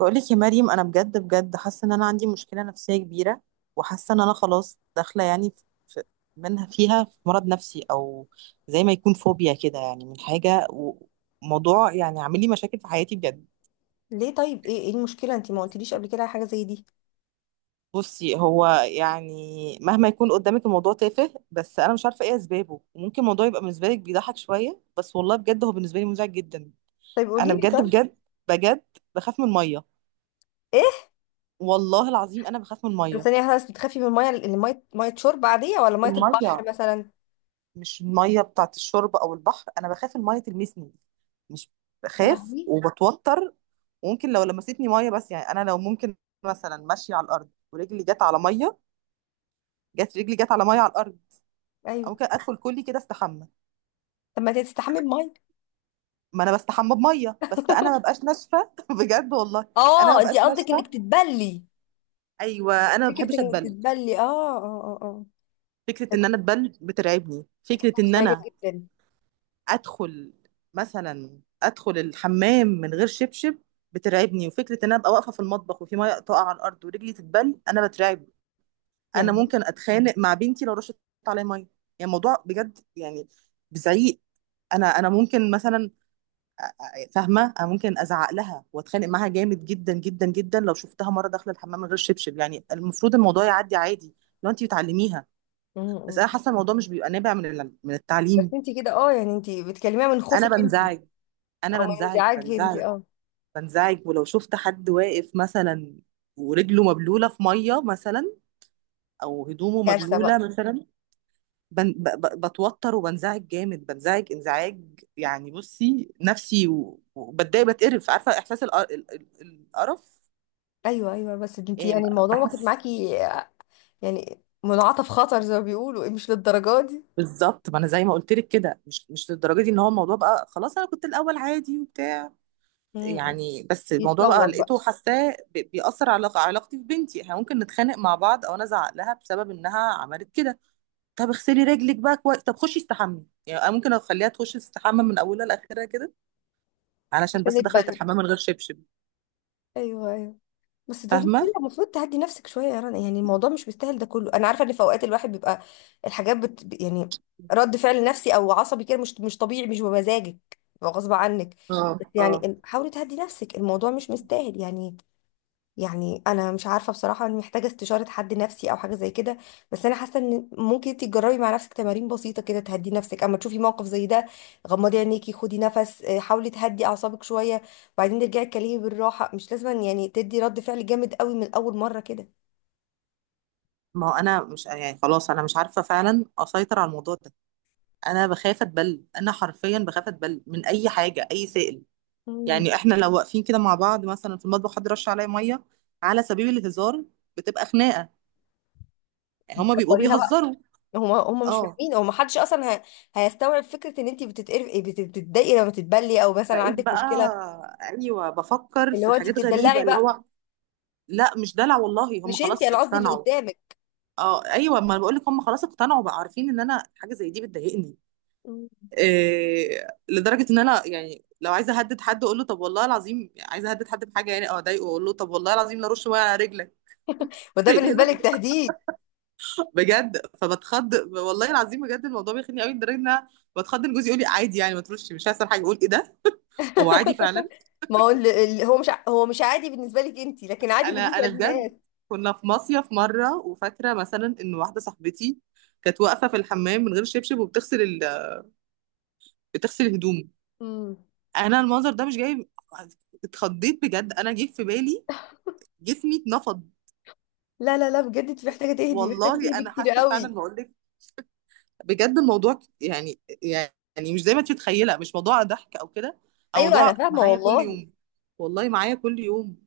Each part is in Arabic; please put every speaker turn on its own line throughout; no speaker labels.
بقولك يا مريم، انا بجد بجد حاسه ان انا عندي مشكله نفسيه كبيره. وحاسه ان انا خلاص داخله يعني في منها، فيها في مرض نفسي، او زي ما يكون فوبيا كده، يعني من حاجه وموضوع، يعني عامل لي مشاكل في حياتي بجد.
ليه طيب؟ ايه المشكله؟ انت ما قلتليش قبل كده على حاجه زي دي.
بصي، هو يعني مهما يكون قدامك الموضوع تافه، بس انا مش عارفه ايه اسبابه، وممكن الموضوع يبقى بالنسبه لك بيضحك شويه، بس والله بجد هو بالنسبه لي مزعج جدا.
طيب
انا
قولي لي.
بجد
طيب.
بجد بجد بخاف من الميه.
ايه؟
والله العظيم انا بخاف من
طب
الميه.
ثانيه واحدة بس، بتخافي من الميه اللي ميه شرب عاديه، ولا ميه
الميه،
البحر مثلا؟
مش الميه بتاعت الشرب او البحر، انا بخاف الميه تلمسني. مش،
يا
بخاف
لهوي.
وبتوتر، وممكن لو لمستني ميه بس. يعني انا لو ممكن مثلا ماشيه على الارض ورجلي جت على ميه، رجلي جت على ميه على الارض. أو
ايوه.
ممكن ادخل كلي كده استحمى.
طب ما انت تستحمي بميه.
ما انا بستحمى بميه، بس انا ما ببقاش ناشفه بجد والله. انا ما
اه، انت
ببقاش
قصدك
ناشفه.
انك تتبلي؟
ايوه، انا ما
فكره
بحبش
انك
اتبل.
تتبلي، اه اه اه اه،
فكره ان
فكرة
انا اتبل بترعبني، فكره ان
مزعجه
انا
جدا.
ادخل ادخل الحمام من غير شبشب بترعبني، وفكره ان انا ابقى واقفه في المطبخ وفي ميه تقع على الارض ورجلي تتبل انا بترعب.
يا
انا
لهوي.
ممكن اتخانق مع بنتي لو رشت عليا ميه، يعني الموضوع بجد يعني بزعيق. انا ممكن مثلا فاهمه، انا ممكن ازعق لها واتخانق معاها جامد جدا جدا جدا لو شفتها مره داخله الحمام من غير شبشب، يعني المفروض الموضوع يعدي عادي لو انت بتعلميها،
م-
بس انا
م.
حاسه الموضوع مش بيبقى نابع من
بس
التعليم.
انت كده اه، يعني انت بتكلميها من
انا
خوفك انت،
بنزعج،
او
انا
من
بنزعج،
انزعاجك انت؟
بنزعج،
اه.
بنزعج ولو شفت حد واقف مثلا ورجله مبلولة في مية مثلا، أو هدومه
كارثه
مبلولة
بقى.
مثلا. بن ب ب بتوتر وبنزعج جامد، بنزعج انزعاج. يعني بصي نفسي، وبتضايق، بتقرف، عارفة إحساس القرف.
ايوه ايوه، بس انت
إيه،
يعني الموضوع واخد
بحس.
معاكي يعني منعطف خطر زي ما بيقولوا، إيه، مش للدرجه دي.
بالظبط، ما أنا زي ما قلت لك كده، مش للدرجة دي، إن هو الموضوع بقى خلاص. أنا كنت الأول عادي وبتاع
مم.
يعني، بس الموضوع بقى
يتطور بقى.
لقيته حاساه بيأثر على علاقتي ببنتي. احنا ممكن نتخانق مع بعض أو أنا أزعق لها بسبب إنها عملت كده. طب اغسلي رجلك بقى كويس، طب خشي استحمي، يعني أنا ممكن اخليها تخش تستحمى من اولها لاخرها كده علشان
عشان
بس دخلت
يتبنى.
الحمام من غير شبشب.
ايوه ايوه. بس ده كده
فاهمه.
المفروض تعدي نفسك شويه يا رنا، يعني الموضوع مش مستاهل ده كله. انا عارفه ان في اوقات الواحد بيبقى الحاجات بت... يعني رد فعل نفسي او عصبي كده مش طبيعي، مش بمزاجك، بيبقى غصب عنك.
اه،
بس
اه.
يعني حاولي تهدي نفسك، الموضوع مش مستاهل يعني. يعني انا مش عارفه بصراحه، انا محتاجه استشاره حد نفسي او حاجه زي كده. بس انا حاسه ان ممكن انت تجربي مع نفسك تمارين بسيطه كده تهدي نفسك اما تشوفي موقف زي ده. غمضي عينيكي، خدي نفس، آه، حاولي تهدي اعصابك شويه وبعدين ترجعي تكلمي بالراحه. مش لازم يعني تدي رد فعل جامد قوي من اول مره كده.
ما هو انا مش يعني خلاص، انا مش عارفه فعلا اسيطر على الموضوع ده. انا بخاف اتبل، انا حرفيا بخاف اتبل من اي حاجه، اي سائل.
مم.
يعني احنا لو واقفين كده مع بعض مثلا في المطبخ، حد رش عليا ميه على سبيل الهزار، بتبقى خناقه. يعني هما بيبقوا
بتكبريها بقى.
بيهزروا.
هم مش
اه.
فاهمين، هو ما حدش اصلا هيستوعب فكره ان انت بتتقرفي، بتتضايقي لما تتبلي، او مثلا
بقيت
عندك
بقى،
مشكله.
ايوه، بفكر
اللي
في
هو انت
حاجات غريبه
بتتدلعي
اللي
بقى.
هو. لا، مش دلع والله، هم
مش انت،
خلاص
انا قصدي اللي
اقتنعوا.
قدامك.
اه، ايوه، ما بقول لك هم خلاص اقتنعوا بقى، عارفين ان انا حاجه زي دي بتضايقني.
مم.
إيه، لدرجه ان انا يعني لو عايزه اهدد حد، اقول له طب والله العظيم، عايزه اهدد حد بحاجه يعني، او اضايقه، اقول له طب والله العظيم لا رش ميه على رجلك.
وده
تخيل.
بالنسبه لك تهديد.
بجد فبتخض، والله العظيم بجد الموضوع بيخني قوي، لدرجه ان انا بتخض ان جوزي يقول لي عادي يعني، ما ترش، مش هيحصل حاجه. اقول ايه ده، هو عادي فعلا.
ما هو هو مش ع- هو مش عادي بالنسبة لك انت، لكن عادي
انا
بالنسبة
انا
للناس.
بجد، كنا في مصيف مره، وفاكره مثلا ان واحده صاحبتي كانت واقفه في الحمام من غير شبشب، تغسل هدومه.
امم.
انا المنظر ده مش جاي. اتخضيت بجد، انا جه في بالي، جسمي اتنفض.
لا لا لا، بجد انت محتاجة تهدي، محتاجة
والله انا
تهدي كتير
حاسه فعلا،
قوي.
بقول لك بجد الموضوع يعني، مش زي ما انت متخيله، مش موضوع ضحك او كده، او
ايوه انا
موضوع
فاهمة
معايا كل
والله.
يوم. والله معايا كل يوم.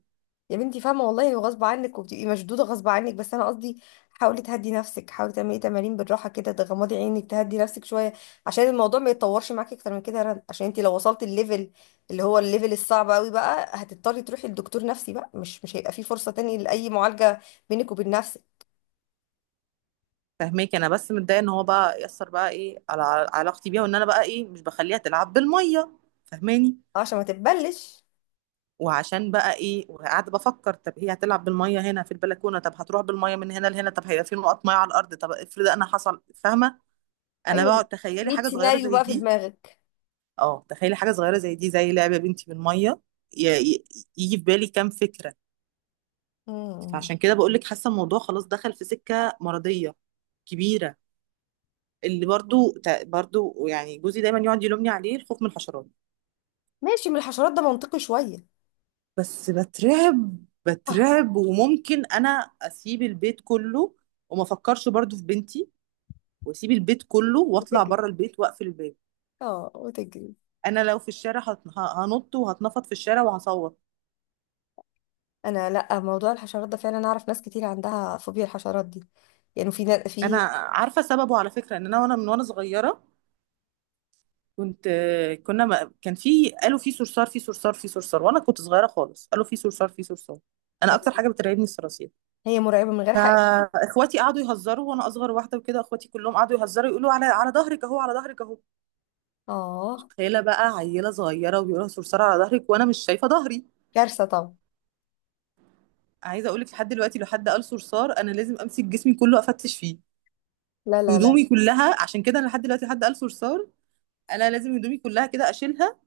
يا بنتي فاهمة والله، وغصب عنك وبتبقي مشدودة غصب عنك، بس انا قصدي حاولي تهدي نفسك، حاولي تعملي تمارين بالراحة كده، تغمضي عينك، تهدي نفسك شوية، عشان الموضوع ما يتطورش معاكي اكتر من كده يا رنا. عشان انت لو وصلت الليفل اللي هو الليفل الصعب قوي بقى، هتضطري تروحي لدكتور نفسي بقى، مش مش هيبقى في فرصة تاني لأي معالجة بينك وبين نفسك.
فهماك. انا بس متضايقه ان هو بقى يأثر بقى ايه على علاقتي بيها، وان انا بقى ايه مش بخليها تلعب بالميه. فهماني.
عشان ما تتبلش.
وعشان بقى ايه، وقاعده بفكر طب هي هتلعب بالميه هنا في البلكونه، طب هتروح بالميه من هنا لهنا، طب هيبقى في نقط ميه على الارض، طب افرض انا حصل، فاهمه. انا بقعد
ايوه.
تخيلي
100
حاجه صغيره
سيناريو
زي
بقى في
دي.
دماغك.
اه، تخيلي حاجه صغيره زي دي، زي لعبه بنتي بالميه، ي- ي- يجي في بالي كام فكره.
مم.
فعشان كده بقول لك حاسه الموضوع خلاص دخل في سكه مرضيه كبيره. اللي برضو يعني جوزي دايما يقعد يلومني عليه، الخوف من الحشرات.
ماشي، من الحشرات ده منطقي شوية.
بس بترعب،
اه
بترعب، وممكن انا اسيب البيت كله وما افكرش برضو في بنتي، واسيب البيت كله واطلع
وتجري
بره البيت واقفل الباب.
اه وتجري.
انا لو في الشارع هنط، وهتنفض في الشارع، وهصوت.
انا لا، موضوع الحشرات ده فعلا اعرف ناس كتير عندها فوبيا الحشرات دي، يعني في
انا
في،
عارفه سببه على فكره، ان انا وانا وانا صغيره، كنت كنا ما كان في، قالوا في صرصار، في صرصار، في صرصار، وانا كنت صغيره خالص، قالوا في صرصار، في صرصار. انا اكتر حاجه بترعبني الصراصير.
هي مرعبة من غير حقيقة.
فاخواتي قعدوا يهزروا، وانا اصغر واحده وكده، اخواتي كلهم قعدوا يهزروا يقولوا على ظهرك اهو، على ظهرك اهو.
اه.
تخيله بقى، عيله صغيره وبيقولها صرصار على ظهرك وانا مش شايفه ظهري.
كارثة طبعا.
عايزه اقول لك لحد دلوقتي، لو حد قال صرصار، انا لازم امسك جسمي كله افتش فيه،
لا لا لا.
هدومي كلها. عشان كده انا لحد دلوقتي لحد قال صرصار انا لازم هدومي كلها كده اشيلها،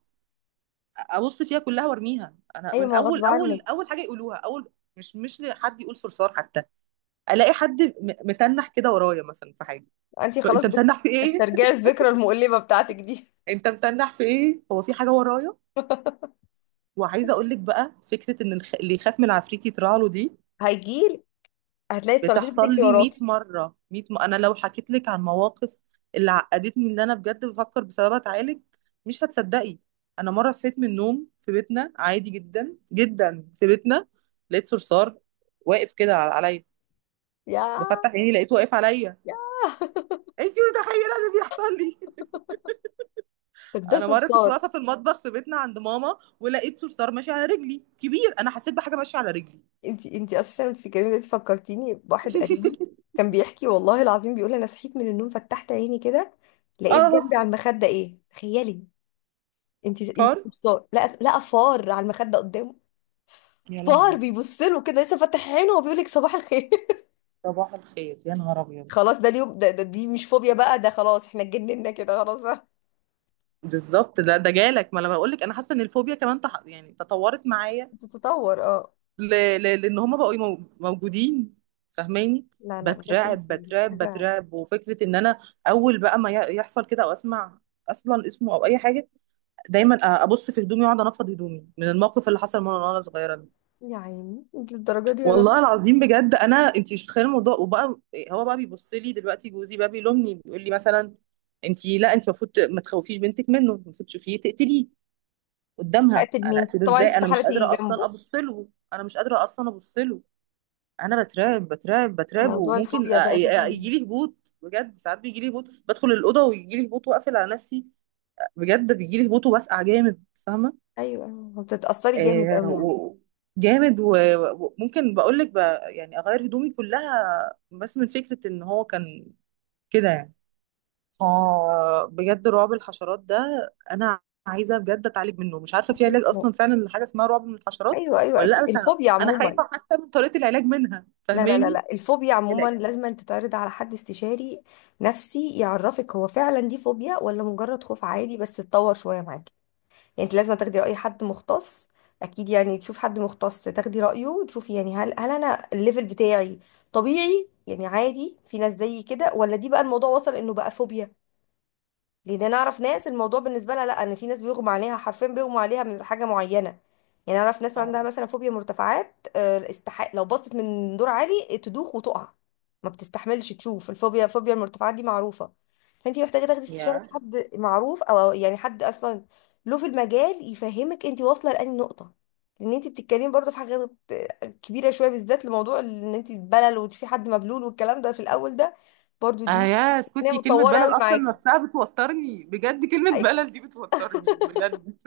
ابص فيها كلها وارميها. انا
ايوه،
من
ما هو
اول
غصب عنك.
اول اول حاجه يقولوها اول. مش لحد يقول صرصار حتى، الاقي حد متنح كده ورايا، مثلا في حاجه.
انت خلاص
انت متنح في ايه؟
بتسترجعي الذكرى المؤلمة بتاعتك دي.
انت متنح في ايه؟ هو في حاجه ورايا؟ وعايزه اقول لك بقى، فكره ان اللي يخاف من العفريت يطلع له، دي
هيجيلك. هتلاقي الصراصير
بتحصل
بتجري
لي 100
وراكي.
مرة، انا لو حكيت لك عن مواقف اللي عقدتني، اللي انا بجد بفكر بسببها اتعالج، مش هتصدقي. انا مرة صحيت من النوم في بيتنا عادي جدا جدا، في بيتنا لقيت صرصار واقف كده عليا،
يا
بفتح عيني لقيته واقف عليا.
يا
انتي متخيلة اللي بيحصل لي؟ انا
بتدوسي
مرة كنت
بصار.
واقفة في المطبخ في بيتنا عند ماما، ولقيت صرصار ماشي على رجلي كبير، انا حسيت بحاجة ماشية على رجلي.
انتي اساسا وانتي بتتكلمي دلوقتي فكرتيني بواحد قريبي كان بيحكي، والله العظيم بيقول انا صحيت من النوم، فتحت عيني كده لقيت جنبي
اه.
على المخده ايه، تخيلي. انتي
فار،
تبصار، لا لا، فار على المخده قدامه.
يا
فار
لهوي.
بيبص له كده لسه فاتح عينه وبيقول لك صباح الخير.
صباح الخير يا نهار ابيض.
خلاص ده اليوم ده، ده دي مش فوبيا بقى، ده خلاص احنا اتجننا كده خلاص بقى.
بالضبط، ده جالك. ما انا بقول لك انا حاسه ان الفوبيا كمان يعني تطورت معايا،
بتتطور اه.
ل... لان هما بقوا موجودين. فاهماني.
لا لا بجد
بترعب،
انتي
بترعب،
محتاجه.
بترعب، وفكره ان انا اول بقى ما يحصل كده، او اسمع اصلا اسمه او اي حاجه، دايما ابص في هدومي واقعد انفض هدومي من الموقف اللي حصل من وانا صغيره ده.
يا عيني انتي للدرجه دي يا رنا.
والله العظيم بجد انا، انت مش متخيله الموضوع. وبقى هو بقى بيبص لي دلوقتي، جوزي بقى بيلومني، بيقول لي مثلا انت، لا انت المفروض ما تخوفيش بنتك منه، المفروض تشوفيه تقتليه قدامها.
هقتل
انا
مين؟
اقتله
طبعا
ازاي؟
انت
انا
استحاله
مش قادره
تيجي
اصلا
جنبه.
ابص له، انا مش قادره اصلا ابص له. انا بترعب، بترعب، بترعب،
موضوع
وممكن
الفوبيا ده اساسا.
يجي لي هبوط بجد، ساعات بيجي لي هبوط، بدخل الاوضه ويجي لي هبوط واقفل على نفسي، بجد بيجي لي هبوط وبسقع جامد، فاهمه؟
ايوه أيوة. بتتاثري جامد
آه
قوي يعني.
و... جامد. وممكن بقول لك يعني اغير هدومي كلها، بس من فكره ان هو كان كده يعني. اه بجد رعب الحشرات ده، انا عايزه بجد اتعالج منه، مش عارفه في علاج اصلا فعلا حاجه اسمها رعب من الحشرات
ايوه ايوه
ولا لا؟
اكيد،
بس
الفوبيا
أنا
عموما.
خايفه حتى من طريقه العلاج منها،
لا لا لا
فاهماني؟
لا، الفوبيا
يعني
عموما لازم أن تتعرض على حد استشاري نفسي يعرفك هو فعلا دي فوبيا، ولا مجرد خوف عادي بس اتطور شويه معاكي. يعني انت لازم تاخدي راي حد مختص، اكيد يعني تشوف حد مختص تاخدي رايه وتشوفي يعني هل انا الليفل بتاعي طبيعي يعني عادي، في ناس زيي كده، ولا دي بقى الموضوع وصل انه بقى فوبيا. لان انا اعرف ناس الموضوع بالنسبه لها لا، ان في ناس بيغمى عليها حرفيا، بيغمى عليها من حاجه معينه. يعني اعرف ناس عندها
اه
مثلا فوبيا مرتفعات، آه، استحق لو بصت من دور عالي تدوخ وتقع، ما بتستحملش تشوف. الفوبيا، فوبيا المرتفعات دي معروفه. فانت محتاجه تاخدي استشاره
يا
حد معروف، او يعني حد اصلا له في المجال يفهمك انت واصله لاني نقطه. لان انت بتتكلمي برضه في حاجات كبيره شويه، بالذات لموضوع ان انت تبلل وتشوفي حد مبلول والكلام ده في الاول ده برضه
اه
دي،
يا
هي
اسكتي، كلمه
متطوره
بلل
قوي
اصلا
معاكي.
نفسها بتوترني بجد، كلمه بلل دي بتوترني بجد.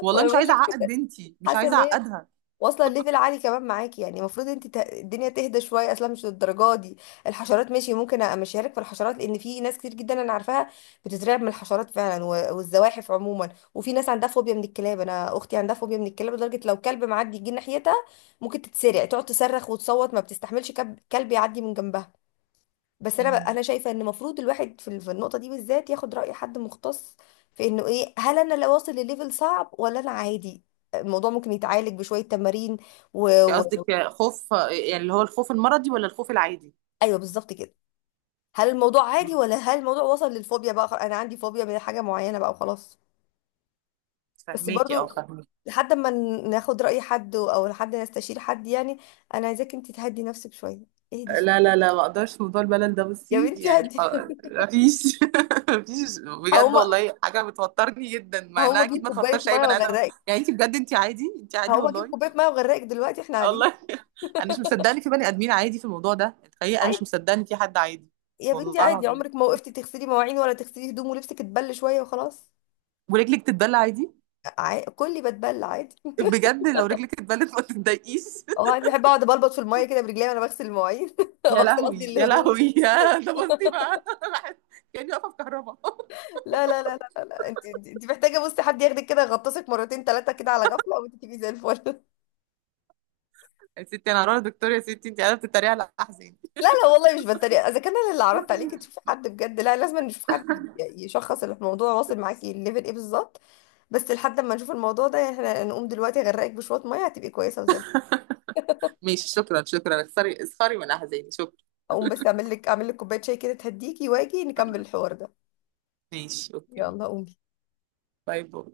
والله
وانا
مش
بقول
عايزه
لك
اعقد بنتي، مش
حاسه
عايزه
ان هي
اعقدها.
واصله ليفل عالي كمان معاكي، يعني المفروض انت الدنيا تهدى شويه، اصلا مش للدرجه دي. الحشرات ماشي، ممكن امشيها لك في الحشرات، لان في ناس كتير جدا انا عارفاها بتترعب من الحشرات فعلا والزواحف عموما. وفي ناس عندها فوبيا من الكلاب، انا اختي عندها فوبيا من الكلاب لدرجه لو كلب معدي يجي ناحيتها ممكن تتسرع، تقعد تصرخ وتصوت، ما بتستحملش كلب يعدي من جنبها. بس انا بقى
امم
انا شايفه ان المفروض الواحد في في النقطه دي بالذات ياخد راي حد مختص في انه ايه، هل انا لو واصل لليفل صعب، ولا انا عادي؟ الموضوع ممكن يتعالج بشويه تمارين و... و...
قصدك خوف، يعني اللي هو الخوف المرضي ولا الخوف العادي؟
ايوه بالظبط كده. هل الموضوع عادي،
مم.
ولا هل الموضوع وصل للفوبيا بقى؟ انا عندي فوبيا من حاجه معينه بقى وخلاص. بس
فهماكي، اه
برضو
فهماكي.
لحد ما ناخد راي حد، او لحد نستشير حد يعني. انا عايزاك انت تهدي نفسك شويه، اهدي
لا،
شويه.
لا، لا، ما اقدرش. موضوع الملل ده
يا
بصي
بنتي
يعني
هدي
خلاص،
نفسك.
مفيش مفيش. بجد
هقوم،
والله حاجه بتوترني جدا، مع
هقوم
انها اكيد
اجيب
ما
كوبايه
توترش
ميه
اي بني ادم.
واغرقك.
يعني انت بجد، انت عادي، انت عادي
هقوم اجيب
والله.
كوبايه ميه واغرقك دلوقتي احنا قاعدين.
والله انا مش مصدقه ان في بني ادمين عادي في الموضوع ده، الحقيقه انا مش
عادي
مصدقه ان في حد عادي.
يا بنتي،
والله
عادي،
العظيم.
عمرك ما وقفتي تغسلي مواعين ولا تغسلي هدوم ولبسك اتبل شويه وخلاص؟
ورجلك تتبل عادي؟
كلي بتبل عادي.
بجد لو رجلك اتبلت ما تتضايقيش؟
اه انا بحب اقعد بلبط في الميه كده برجلي وانا بغسل المواعين،
يا
بغسل
لهوي،
قصدي
يا
الهدوم.
لهوي. يا ده، بصي بقى. أنا بحس كاني واقفه في كهرباء.
لا. انت محتاجه، بصي، حد ياخدك كده يغطسك مرتين ثلاثه كده على غفله وانت تبقي زي الفل.
يا ستي انا هروح للدكتور. يا ستي انت قاعده بتتريقي على احزان.
لا لا والله مش بتريق، اذا كان انا اللي عرضت عليكي تشوفي حد بجد، لا لازم نشوف حد يشخص الموضوع واصل معاكي الليفل ايه بالظبط. بس لحد ما نشوف الموضوع ده يعني احنا نقوم دلوقتي اغرقك بشويه ميه هتبقي كويسه وزي.
ماشي، شكرا، شكرا. اختاري، اختاري من أحزاني. شكرا.
اقوم بس اعمل لك، اعمل لك كوبايه شاي كده تهديكي، واجي نكمل الحوار ده.
ماشي، أوكي.
يلا قومي.
باي باي.